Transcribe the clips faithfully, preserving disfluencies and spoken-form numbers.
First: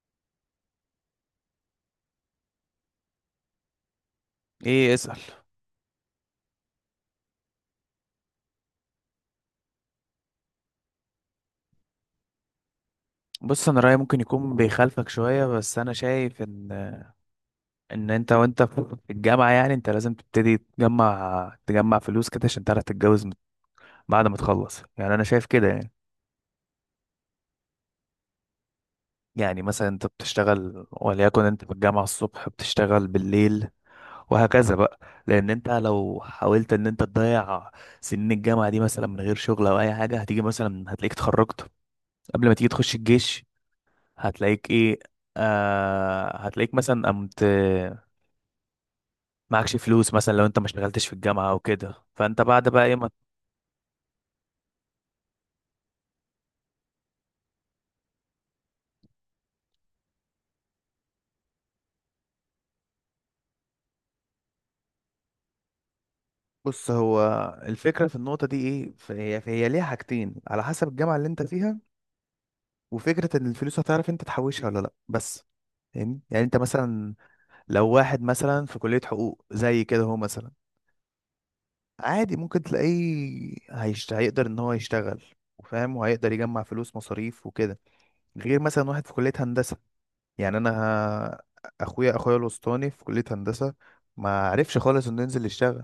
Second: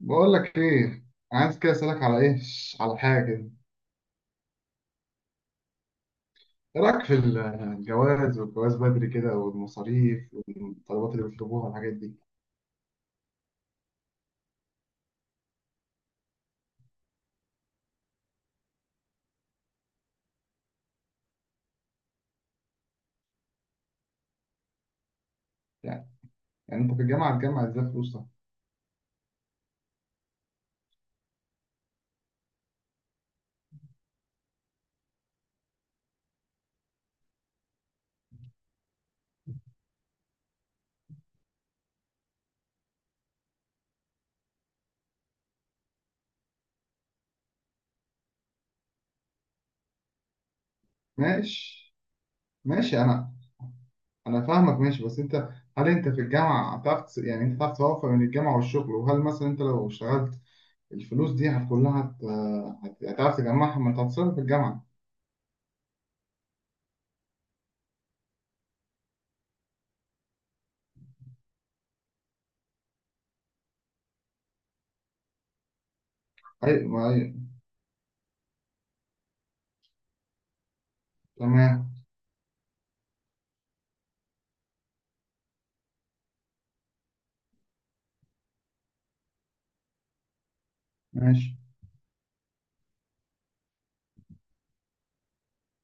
بقول لك ايه، عايز كده اسالك على ايه، على حاجه كده. ايه؟ اسأل. ايه رايك في الجواز والجواز بدري كده والمصاريف والطلبات اللي بيطلبوها والحاجات دي؟ بص، انا رأيي ممكن يكون بيخالفك شوية، بس انا شايف ان ان انت وانت في الجامعة يعني انت لازم تبتدي تجمع تجمع فلوس كده عشان تعرف تتجوز مت- بعد ما تخلص. يعني انا شايف كده يعني. يعني يعني انت في الجامعه هتجمع ازاي فلوسك؟ يعني مثلا انت بتشتغل، وليكن انت في الجامعة الصبح بتشتغل بالليل، وهكذا بقى. لان انت لو حاولت ان انت تضيع سنين الجامعة دي مثلا من غير شغل او اي حاجة، هتيجي مثلا هتلاقيك اتخرجت قبل ما تيجي تخش الجيش، هتلاقيك ايه، آه هتلاقيك مثلا قمت معكش فلوس. مثلا لو انت ما اشتغلتش في الجامعة او كده، ماشي، فانت بعد بقى ايه ماشي. ما. انا انا فاهمك، ماشي، بس انت. هل انت في الجامعه هتعرف تس- يعني انت هتعرف توفق بين الجامعه والشغل؟ وهل مثلا انت لو اشتغلت الفلوس دي هت- كلها هت- هت- هتعرف تجمعها، ما انت هتصرف في الجامعه. بص، هو الفكرة في النقطة دي ايه، فهي فهي ليها حاجتين على حسب الجامعة اللي انت فيها، وفكرة ان الفلوس هتعرف انت تحوشها ولا لا، بس فاهمني. يعني انت ايوه، مثلا ايوه. لو واحد مثلا في كلية حقوق زي كده، هو مثلا تمام، عادي ممكن تلاقيه هيشت... هيقدر ان هو يشتغل وفاهم، وهيقدر يجمع فلوس مصاريف وكده. غير مثلا واحد في كلية هندسة، يعني انا ماشي. ه- اخويا اخويا الوسطاني في كلية هندسة ما عرفش خالص انه ينزل يشتغل.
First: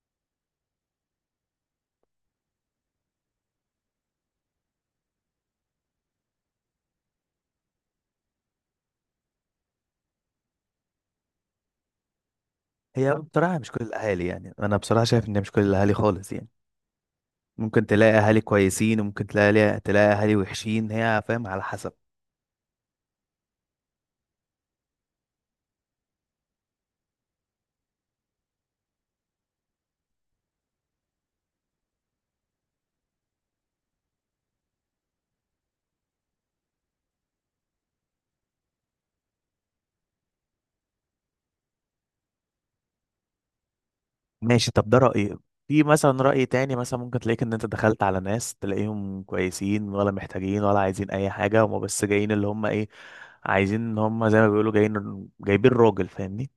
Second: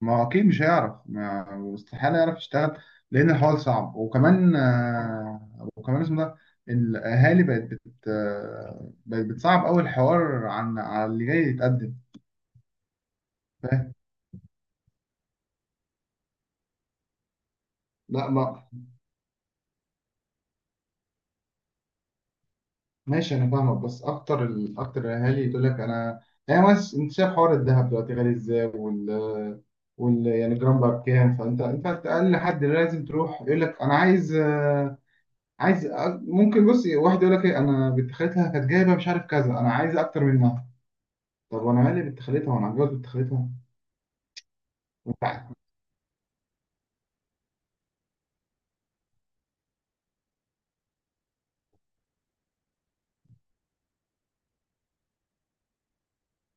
ما هو اكيد مش هيعرف، ما استحاله يعرف يشتغل، لان الحوار صعب. وكمان آه، وكمان اسمه ده، الاهالي بقت بت آه، بقت بتصعب قوي الحوار عن على اللي جاي يتقدم. هي بصراحة مش كل فاهم. الأهالي، يعني أنا بصراحة شايف إن مش كل الأهالي خالص يعني. ممكن تلاقي لا، أهالي ما كويسين، وممكن تلاقي تلاقي أهالي وحشين، هي فاهم على حسب. ماشي، انا فاهمك، بس اكتر ال... اكتر الاهالي يقول لك: انا، يعني بس انت شايف حوار الذهب دلوقتي غالي ازاي، وال وال يعني جرام بقى بكام؟ فانت انت اقل حد لازم تروح يقول لك: انا عايز آه، عايز. ممكن بص واحد يقول لك ايه: انا بنت خالتها كانت جايبه مش عارف كذا، انا عايز اكتر منها. طب وانا مالي بنت خالتها، وانا هتجوز بنت خالتها؟ ماشي، طب ده وانت رأيي. عارف. في مثلا رأي تاني، مثلا ممكن تلاقيك إن أنت دخلت على ناس تلاقيهم كويسين، ولا محتاجين، ولا عايزين أي حاجة، هما بس جايين اللي هما إيه، عايزين إن هما زي ما بيقولوا جايين جايبين راجل، فاهمني.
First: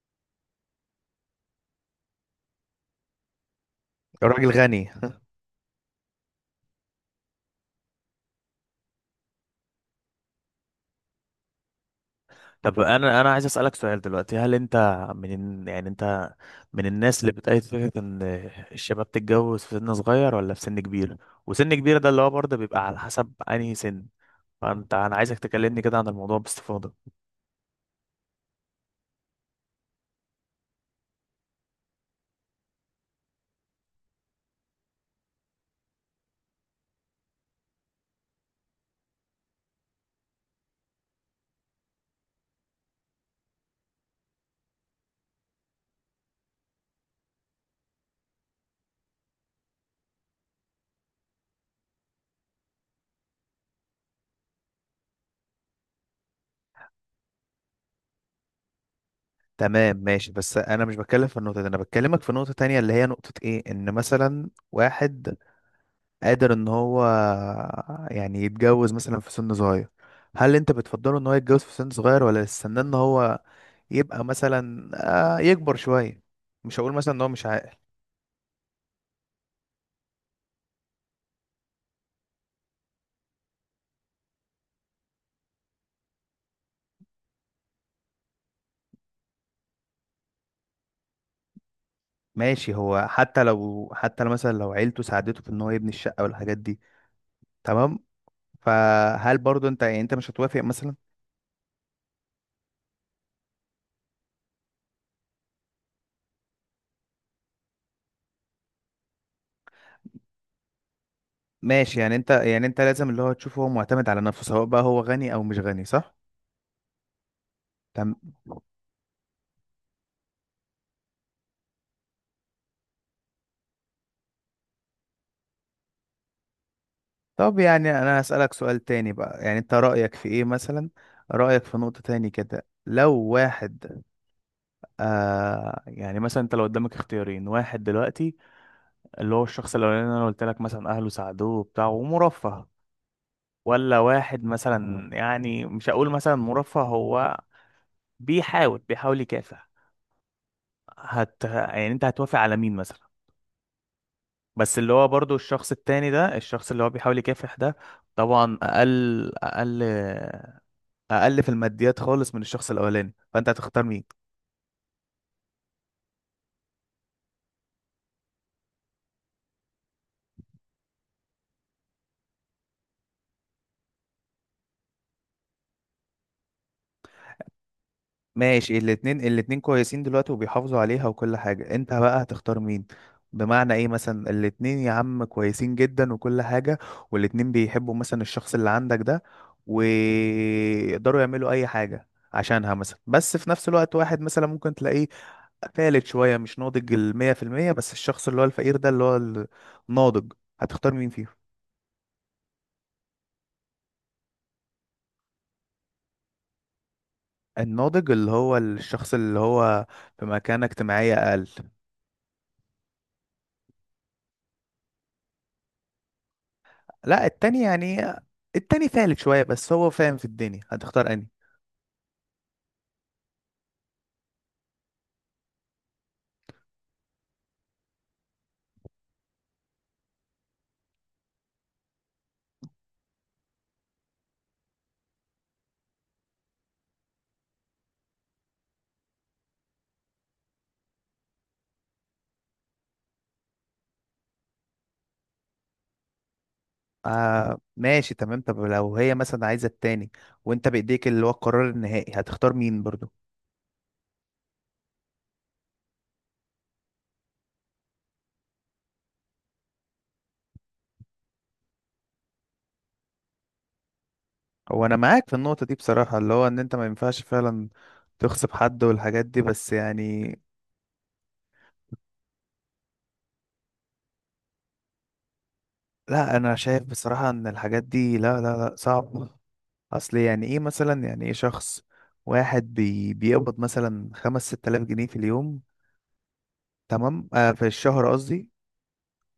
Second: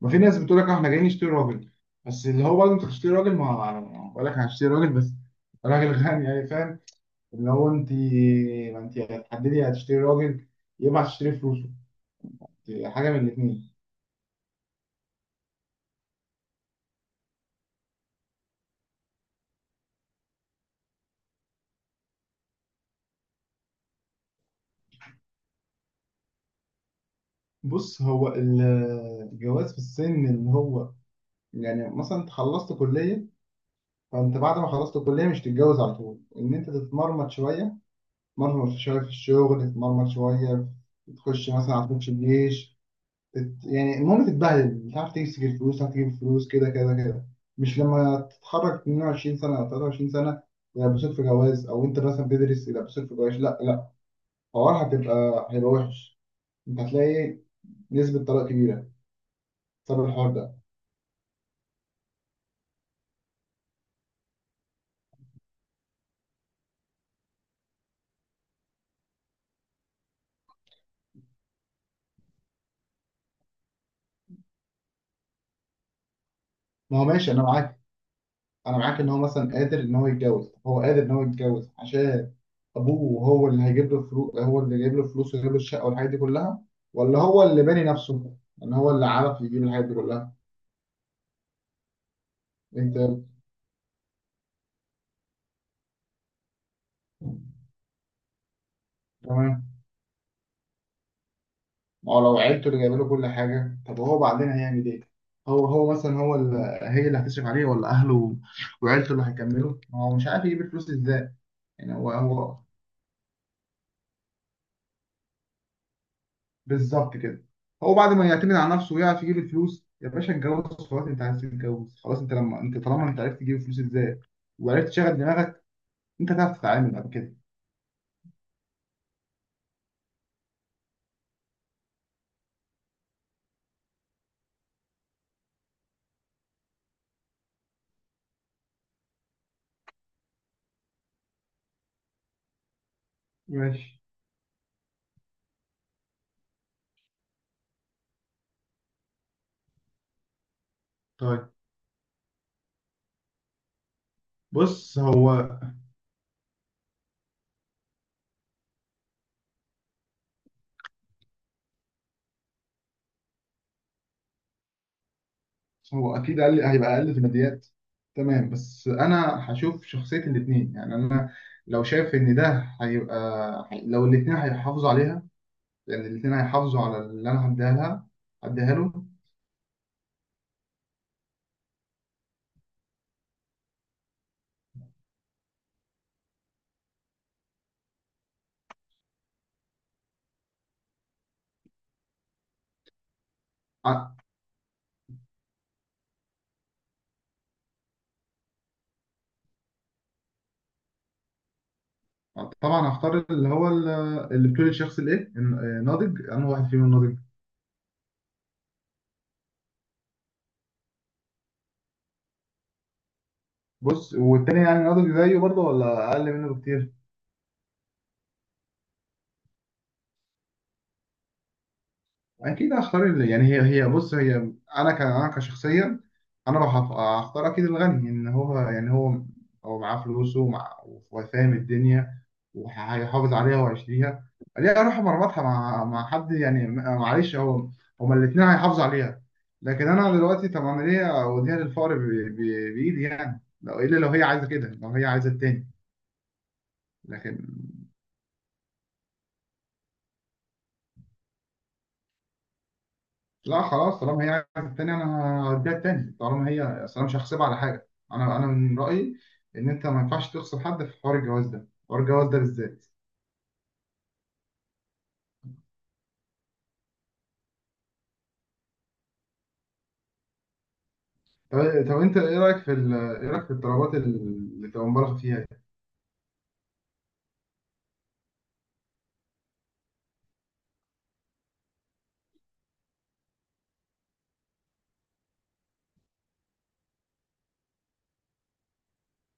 ما في ناس بتقول لك: اه، احنا جايين نشتري راجل. بس اللي هو برضه انت هتشتري راجل، ما بقول لك انا راجل هشتري غني. راجل، بس راجل غني، يعني فاهم. اللي هو انت، ما انت هتحددي هتشتري راجل، يبقى هتشتري فلوسه. طب حاجه من انا انا عايز الاثنين. اسالك سؤال دلوقتي، هل انت من ال- يعني انت من الناس اللي بتأيد فكره ان الشباب تتجوز في سن صغير ولا في سن كبير؟ وسن كبير ده اللي هو برضه بيبقى على حسب انهي سن. فانت، انا عايزك تكلمني كده عن الموضوع باستفاضه. بص هو ال- الجواز في السن اللي هو، يعني مثلا انت خلصت كليه، فانت بعد ما خلصت الكليه مش تتجوز على طول، ان انت تتمرمط شويه، تتمرمط شوية في الشغل، تتمرمط شوية، تخش مثلا على تخش الجيش. تت... يعني المهم تتبهدل، مش عارف تمسك الفلوس، مش عارف تجيب الفلوس، كده كده كده. مش لما تتخرج اتنين وعشرين سنة أو تلاته وعشرين سنة يلبسوك في جواز، أو أنت مثلا بتدرس يلبسوك في جواز؟ لا لا، الحوار هتبقى هيبقى وحش. أنت هتلاقي نسبة طلاق كبيرة تمام، بسبب الحوار ماشي، ده. بس انا مش بتكلم في النقطه دي، انا بكلمك في نقطه تانية، اللي هي نقطه ايه، ان مثلا واحد قادر ان هو يعني يتجوز مثلا في سن صغير، هل انت بتفضله ان هو يتجوز في سن صغير، ولا استنى ان هو يبقى مثلا آه، يكبر شوية؟ مش هقول ما هو مثلا ان هو ماشي، أنا مش عاقل. معاك. أنا معاك إن هو مثلا قادر إن هو يتجوز، هو قادر إن هو يتجوز عشان ابوه، هو اللي هيجيب له فلوس، هو اللي جايب له فلوس ويجيب له الشقه والحاجات دي كلها، ولا هو اللي باني نفسه ان هو اللي عرف يجيب الحاجات دي كلها. ماشي، انت، هو حتى لو، حتى لو مثلا لو عيلته ساعدته في ان هو يبني الشقة والحاجات دي، تمام، فهل تمام. برضو انت يعني انت مش هتوافق مثلا؟ ما هو لو عيلته اللي جايبه له كل حاجه، طب هو بعدين هيعمل ايه؟ هو هو مثلا، هو اللي هي اللي هتصرف عليه ولا اهله وعيلته اللي هيكملوا؟ ما هو مش عارف يجيب الفلوس ازاي. يعني ماشي، هو يعني انت، هو يعني انت لازم اللي هو تشوفه هو معتمد على نفسه، سواء بقى هو غني او مش غني، صح؟ بالظبط كده. هو بعد تم. ما يعتمد على نفسه ويعرف يجيب الفلوس، يا باشا اتجوز خلاص. انت عايز تتجوز خلاص. انت لما انت طالما انت عرفت تجيب الفلوس ازاي وعرفت تشغل دماغك، انت هتعرف تتعامل بعد كده. طب يعني انا هسألك سؤال تاني بقى، يعني انت رأيك في ايه مثلا، رأيك في نقطة تاني كده، لو واحد آه يعني مثلا انت لو قدامك اختيارين، واحد دلوقتي اللي هو الشخص الاولاني اللي انا قلت لك مثلا اهله ساعدوه وبتاع ومرفه، ولا ماشي، واحد مثلا يعني مش هقول مثلا مرفه، هو بيحاول بيحاول يكافح، هت طيب، يعني انت هتوافق على مين مثلا؟ بس اللي بص. هو برضو هو الشخص التاني ده، الشخص اللي هو بيحاول يكافح ده، طبعا اقل، اقل، اقل في الماديات خالص من الشخص الاولاني، فانت هتختار مين؟ هو اكيد اقل، هيبقى اقل في الماديات، تمام. بس انا هشوف شخصيه الاثنين، يعني انا لو شايف ان ده هيبقى، لو الاثنين هيحافظوا عليها، يعني الاثنين هيحافظوا على اللي انا هديها لها، هديها ماشي، له. الاتنين، الاتنين كويسين دلوقتي وبيحافظوا عليها وكل حاجة، انت بقى هتختار مين؟ بمعنى ايه مثلا، الاتنين يا عم كويسين جدا وكل حاجة، والاتنين بيحبوا مثلا الشخص اللي عندك ده ويقدروا يعملوا اي حاجة عشانها مثلا، بس في نفس الوقت ع- واحد مثلا ممكن تلاقيه فالت شوية مش ناضج المية في المية، بس الشخص اللي هو الفقير ده اللي هو الناضج، هتختار مين فيهم؟ طبعا هختار اللي هو ال- اللي بتقول الشخص الايه الناضج، انا واحد فيهم الناضج. الناضج اللي هو الشخص اللي هو في مكانة اجتماعية أقل؟ بص، والتاني يعني ناضج زيه برضه ولا اقل منه بكتير؟ لا، التاني يعني التاني فالك شوية بس هو فاهم في الدنيا، هتختار انهي؟ اكيد هختار ال- يعني هي هي، بص هي. انا ك انا كشخصيا، انا لو هخ- هختار اكيد الغني، ان هو يعني هو، هو معاه فلوسه ومع، وفاهم الدنيا، وهيحافظ عليها وهيشتريها. ليه اروح مربطها مع مع حد يعني؟ م- معلش. هو هما الاثنين هيحافظوا عليها، لكن انا دلوقتي، طب انا ليه اوديها للفقر ب- ب- بايدي؟ يعني لو الا لو هي عايزه كده، لو هي عايزه التاني. آه لكن، ماشي تمام، طب لو هي مثلا عايزة التاني، وانت بإيديك اللي هو القرار النهائي، هتختار مين برضو؟ لا خلاص، طالما هي عايزه التاني، انا هديها التاني، طالما هي، اصل انا مش هحسبها على حاجه. انا انا من رايي ان انت ما ينفعش تخسر حد في حوار الجواز ده، حوار الجواز ده بالذات. هو انا معاك في النقطة دي بصراحة، اللي هو ان انت ما ينفعش فعلا تغصب حد والحاجات دي، بس يعني. طب، طب انت ايه رايك في ال- ايه رايك في الطلبات اللي بتبقى مبالغ فيها دي؟ لا، انا شايف بصراحة ان الحاجات دي، لا لا لا، صعب. اصل يعني ايه مثلا، يعني ايه شخص واحد بي بيقبض مثلا خمس ست آلاف جنيه في اليوم، تمام آه في الشهر قصدي،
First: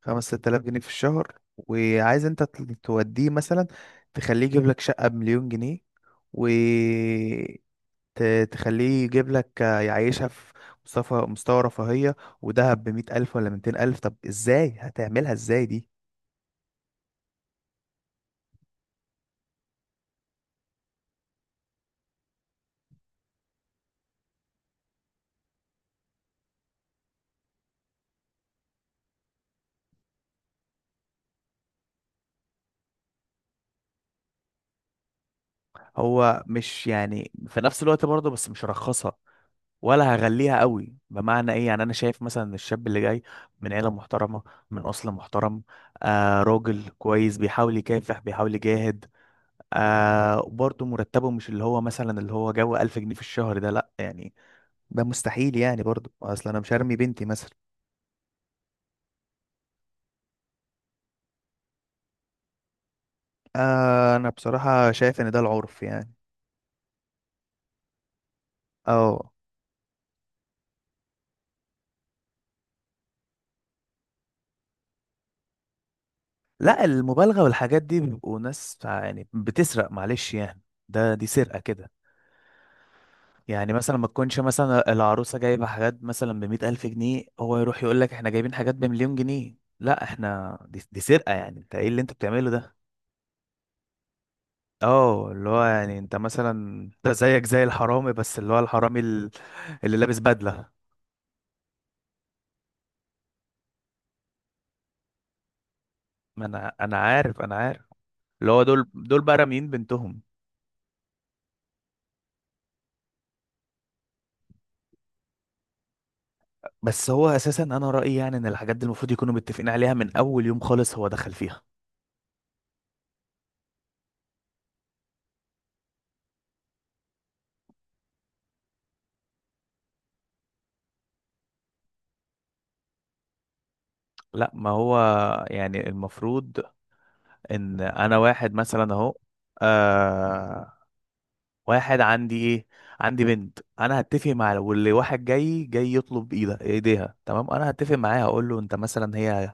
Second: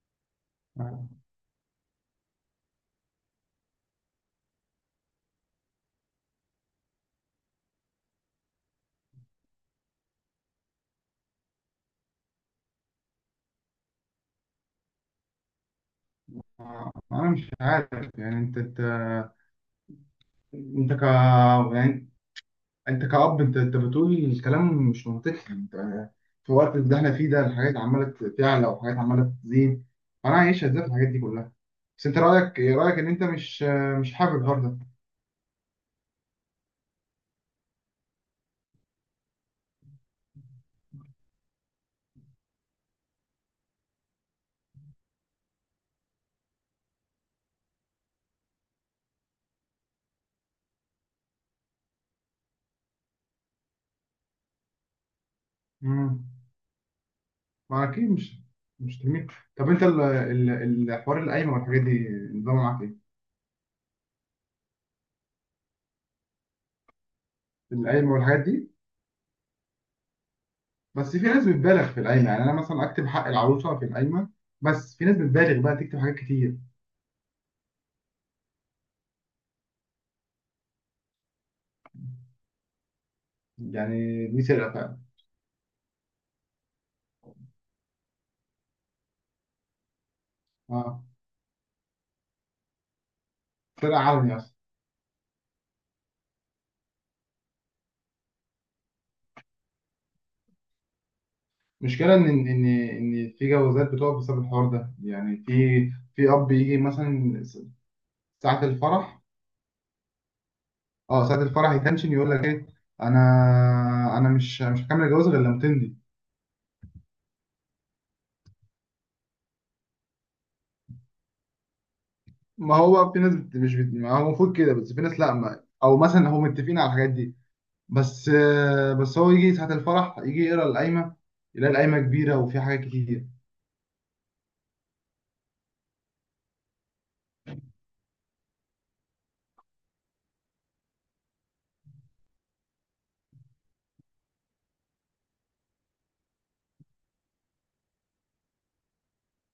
خمس ست آلاف جنيه في الشهر، وعايز انت ت- توديه مثلا تخليه يجيب لك شقة بمليون جنيه، وتخليه يجيب لك يعيشها في مستوى مستوى رفاهية، ودهب بمية ألف ولا ميتين ألف؟ طب ازاي هتعملها ازاي دي؟ انا مش عارف. يعني انت انت انت ك يعني انت كأب، انت انت بتقول الكلام مش منطقي؟ انت في الوقت اللي احنا فيه ده الحاجات عماله تعلى وحاجات عماله تزيد، فانا عايش ازاي في الحاجات دي كلها؟ بس انت رايك ايه، رايك ان انت مش مش حابب الحوار ده؟ هو مش يعني في نفس الوقت برضه، بس مش هرخصها ولا هغليها قوي. بمعنى ايه، يعني انا شايف مثلا إن الشاب اللي جاي من عيلة محترمة، من أصل محترم، آه راجل كويس بيحاول يكافح بيحاول يجاهد، آه برضه مرتبه مش اللي هو مثلا اللي هو جو ألف جنيه في الشهر ده، لا يعني ده مستحيل يعني امم برضه، اصل انا مش هرمي بنتي مثلا. ما اكيد مش، مش تميل. طب انت ال- ال- الحوار القايمه والحاجات دي نظامه معاك ايه؟ آه انا بصراحة شايف ان ده العرف يعني. القايمه والحاجات دي. اه. بس في ناس بتبالغ في القايمه، يعني انا مثلا اكتب حق العروسه في القايمه، بس في ناس بتبالغ بقى تكتب حاجات كتير. لا، المبالغة والحاجات دي بيبقوا ناس يعني بتسرق، معلش يعني، ده دي سرقة كده. يعني مثلا ما يعني تكونش دي سرقه مثلا فعلا. العروسة جايبة حاجات مثلا بمية ألف جنيه، هو يروح يقول لك احنا جايبين حاجات بمليون جنيه. لا، احنا دي, دي اه، سرقة يعني. انت ايه اللي انت بتعمله ده؟ سرقه علني اصلا. اه اللي هو يعني انت مثلا انت زيك زي الحرامي، بس اللي هو الحرامي ال- اللي لابس بدلة. المشكلة إن إن إن إن في جوازات بتقف بسبب الحوار ده. يعني في، في ما أب انا يجي انا عارف، مثلا انا عارف، اللي ساعة هو دول الفرح. دول بقى راميين بنتهم. أه ساعة الفرح يتنشن يقول لك إيه: أنا، أنا مش مش هكمل الجواز غير لما تندي. بس هو اساسا انا رأيي يعني ان الحاجات دي المفروض يكونوا متفقين عليها من اول يوم خالص هو دخل فيها. ما هو في ناس بت- مش بت- ما هو المفروض كده، بس في ناس لأ، ما أو مثلا هم متفقين على الحاجات دي، بس آه، بس هو يجي ساعة الفرح، يجي يقرا القايمة، يلاقي القايمة كبيرة وفيها حاجات كتير. لا ما هو، يعني المفروض ان انا واحد مثلا اهو، آه، واحد عندي ايه، عندي بنت، انا هتفق مع، واللي واحد جاي جاي يطلب ايدها ايديها، تمام انا هتفق معاه، هقول له انت مثلا هي،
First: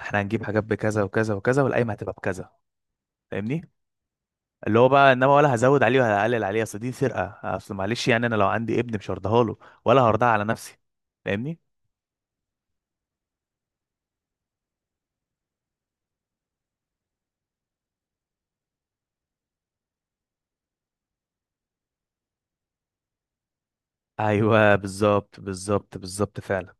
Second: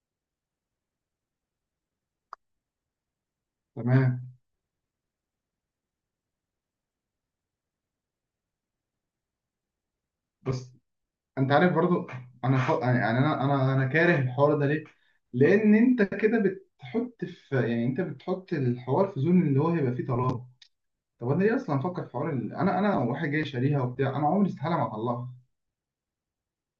احنا هنجيب حاجات بكذا وكذا وكذا، والقايمه هتبقى بكذا، فاهمني. تمام، اللي هو بقى انما ولا هزود عليه ولا هقلل عليه، اصل دي سرقه، اصل معلش يعني انا لو عندي ابن مش هرضاها له، ولا هرضاها على بس نفسي، انت فاهمني. عارف برضو. انا ف... يعني، يعني انا انا انا كاره الحوار ده ليه؟ لان انت كده بتحط في، يعني انت بتحط الحوار في زون اللي هو هيبقى فيه طلاق. طب انا ليه اصلا افكر في حوار ال... انا انا واحد جاي شاريها وبتاع، انا عمري ايوه استحاله ما اطلقها. بالظبط بالظبط بالظبط فعلا.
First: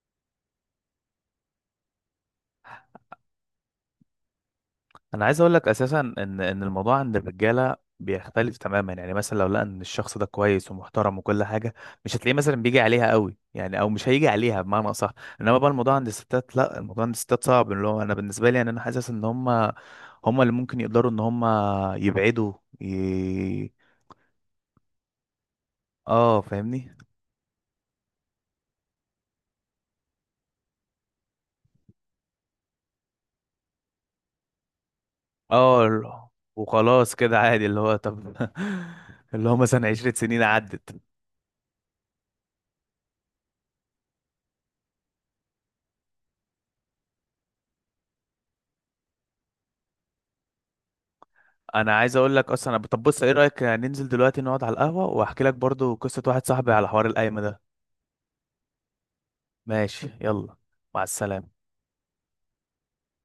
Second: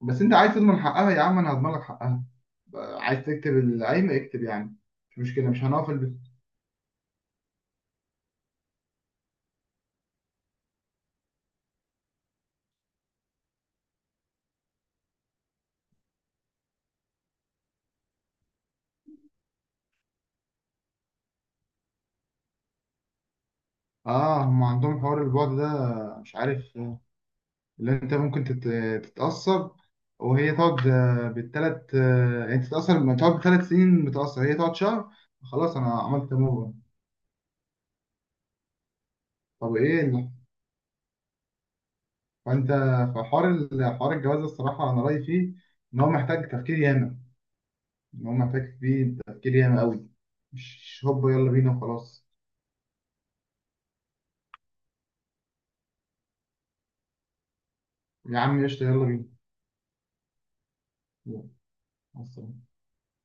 بس انت عايز تضمن حقها، يا عم انا هضمن لك حقها. بقى عايز تكتب العيب، اكتب يعني. مش انا عايز مشكله، اقول مش لك هنقف اساسا البيت. ان ان الموضوع عند الرجاله بيختلف تماما، يعني مثلا لو لقى ان الشخص ده كويس ومحترم وكل حاجه، مش هتلاقيه مثلا بيجي عليها قوي يعني، او مش هيجي عليها بمعنى اصح. انما بقى الموضوع عند الستات، لا، الموضوع عند الستات صعب، اللي هو انا بالنسبه لي يعني انا حاسس ان هم هم اللي ممكن يقدروا ان هم يبعدوا ي... اه، هم عندهم حوار البعد ده مش اه عارف. فاهمني. اللي انت ممكن تت- تتأثر، وهي تقعد آه، بالتلات آه، يعني تتأثر، ما تقعد بثلاث سنين متأثر، هي تقعد شهر، خلاص، اه أنا ال- عملت موفا. وخلاص كده عادي اللي هو طب، اللي هو طب مثلا إيه عشرة اللي- سنين عدت. فأنت في حوار ال- حوار الجواز ده الصراحة، أنا رأيي فيه إن هو محتاج تفكير ياما، إن هو محتاج فيه تفكير ياما أوي، مش هوبا يلا بينا انا عايز وخلاص. اقول لك اصلا أنا- طب بص، ايه رايك ننزل دلوقتي نقعد على القهوه واحكي لك برضو قصه واحد صاحبي على حوار القايمه ده؟ يا عم قشطة، يلا بينا. ماشي، يلا، مع يلا، السلامه. مع السلامة.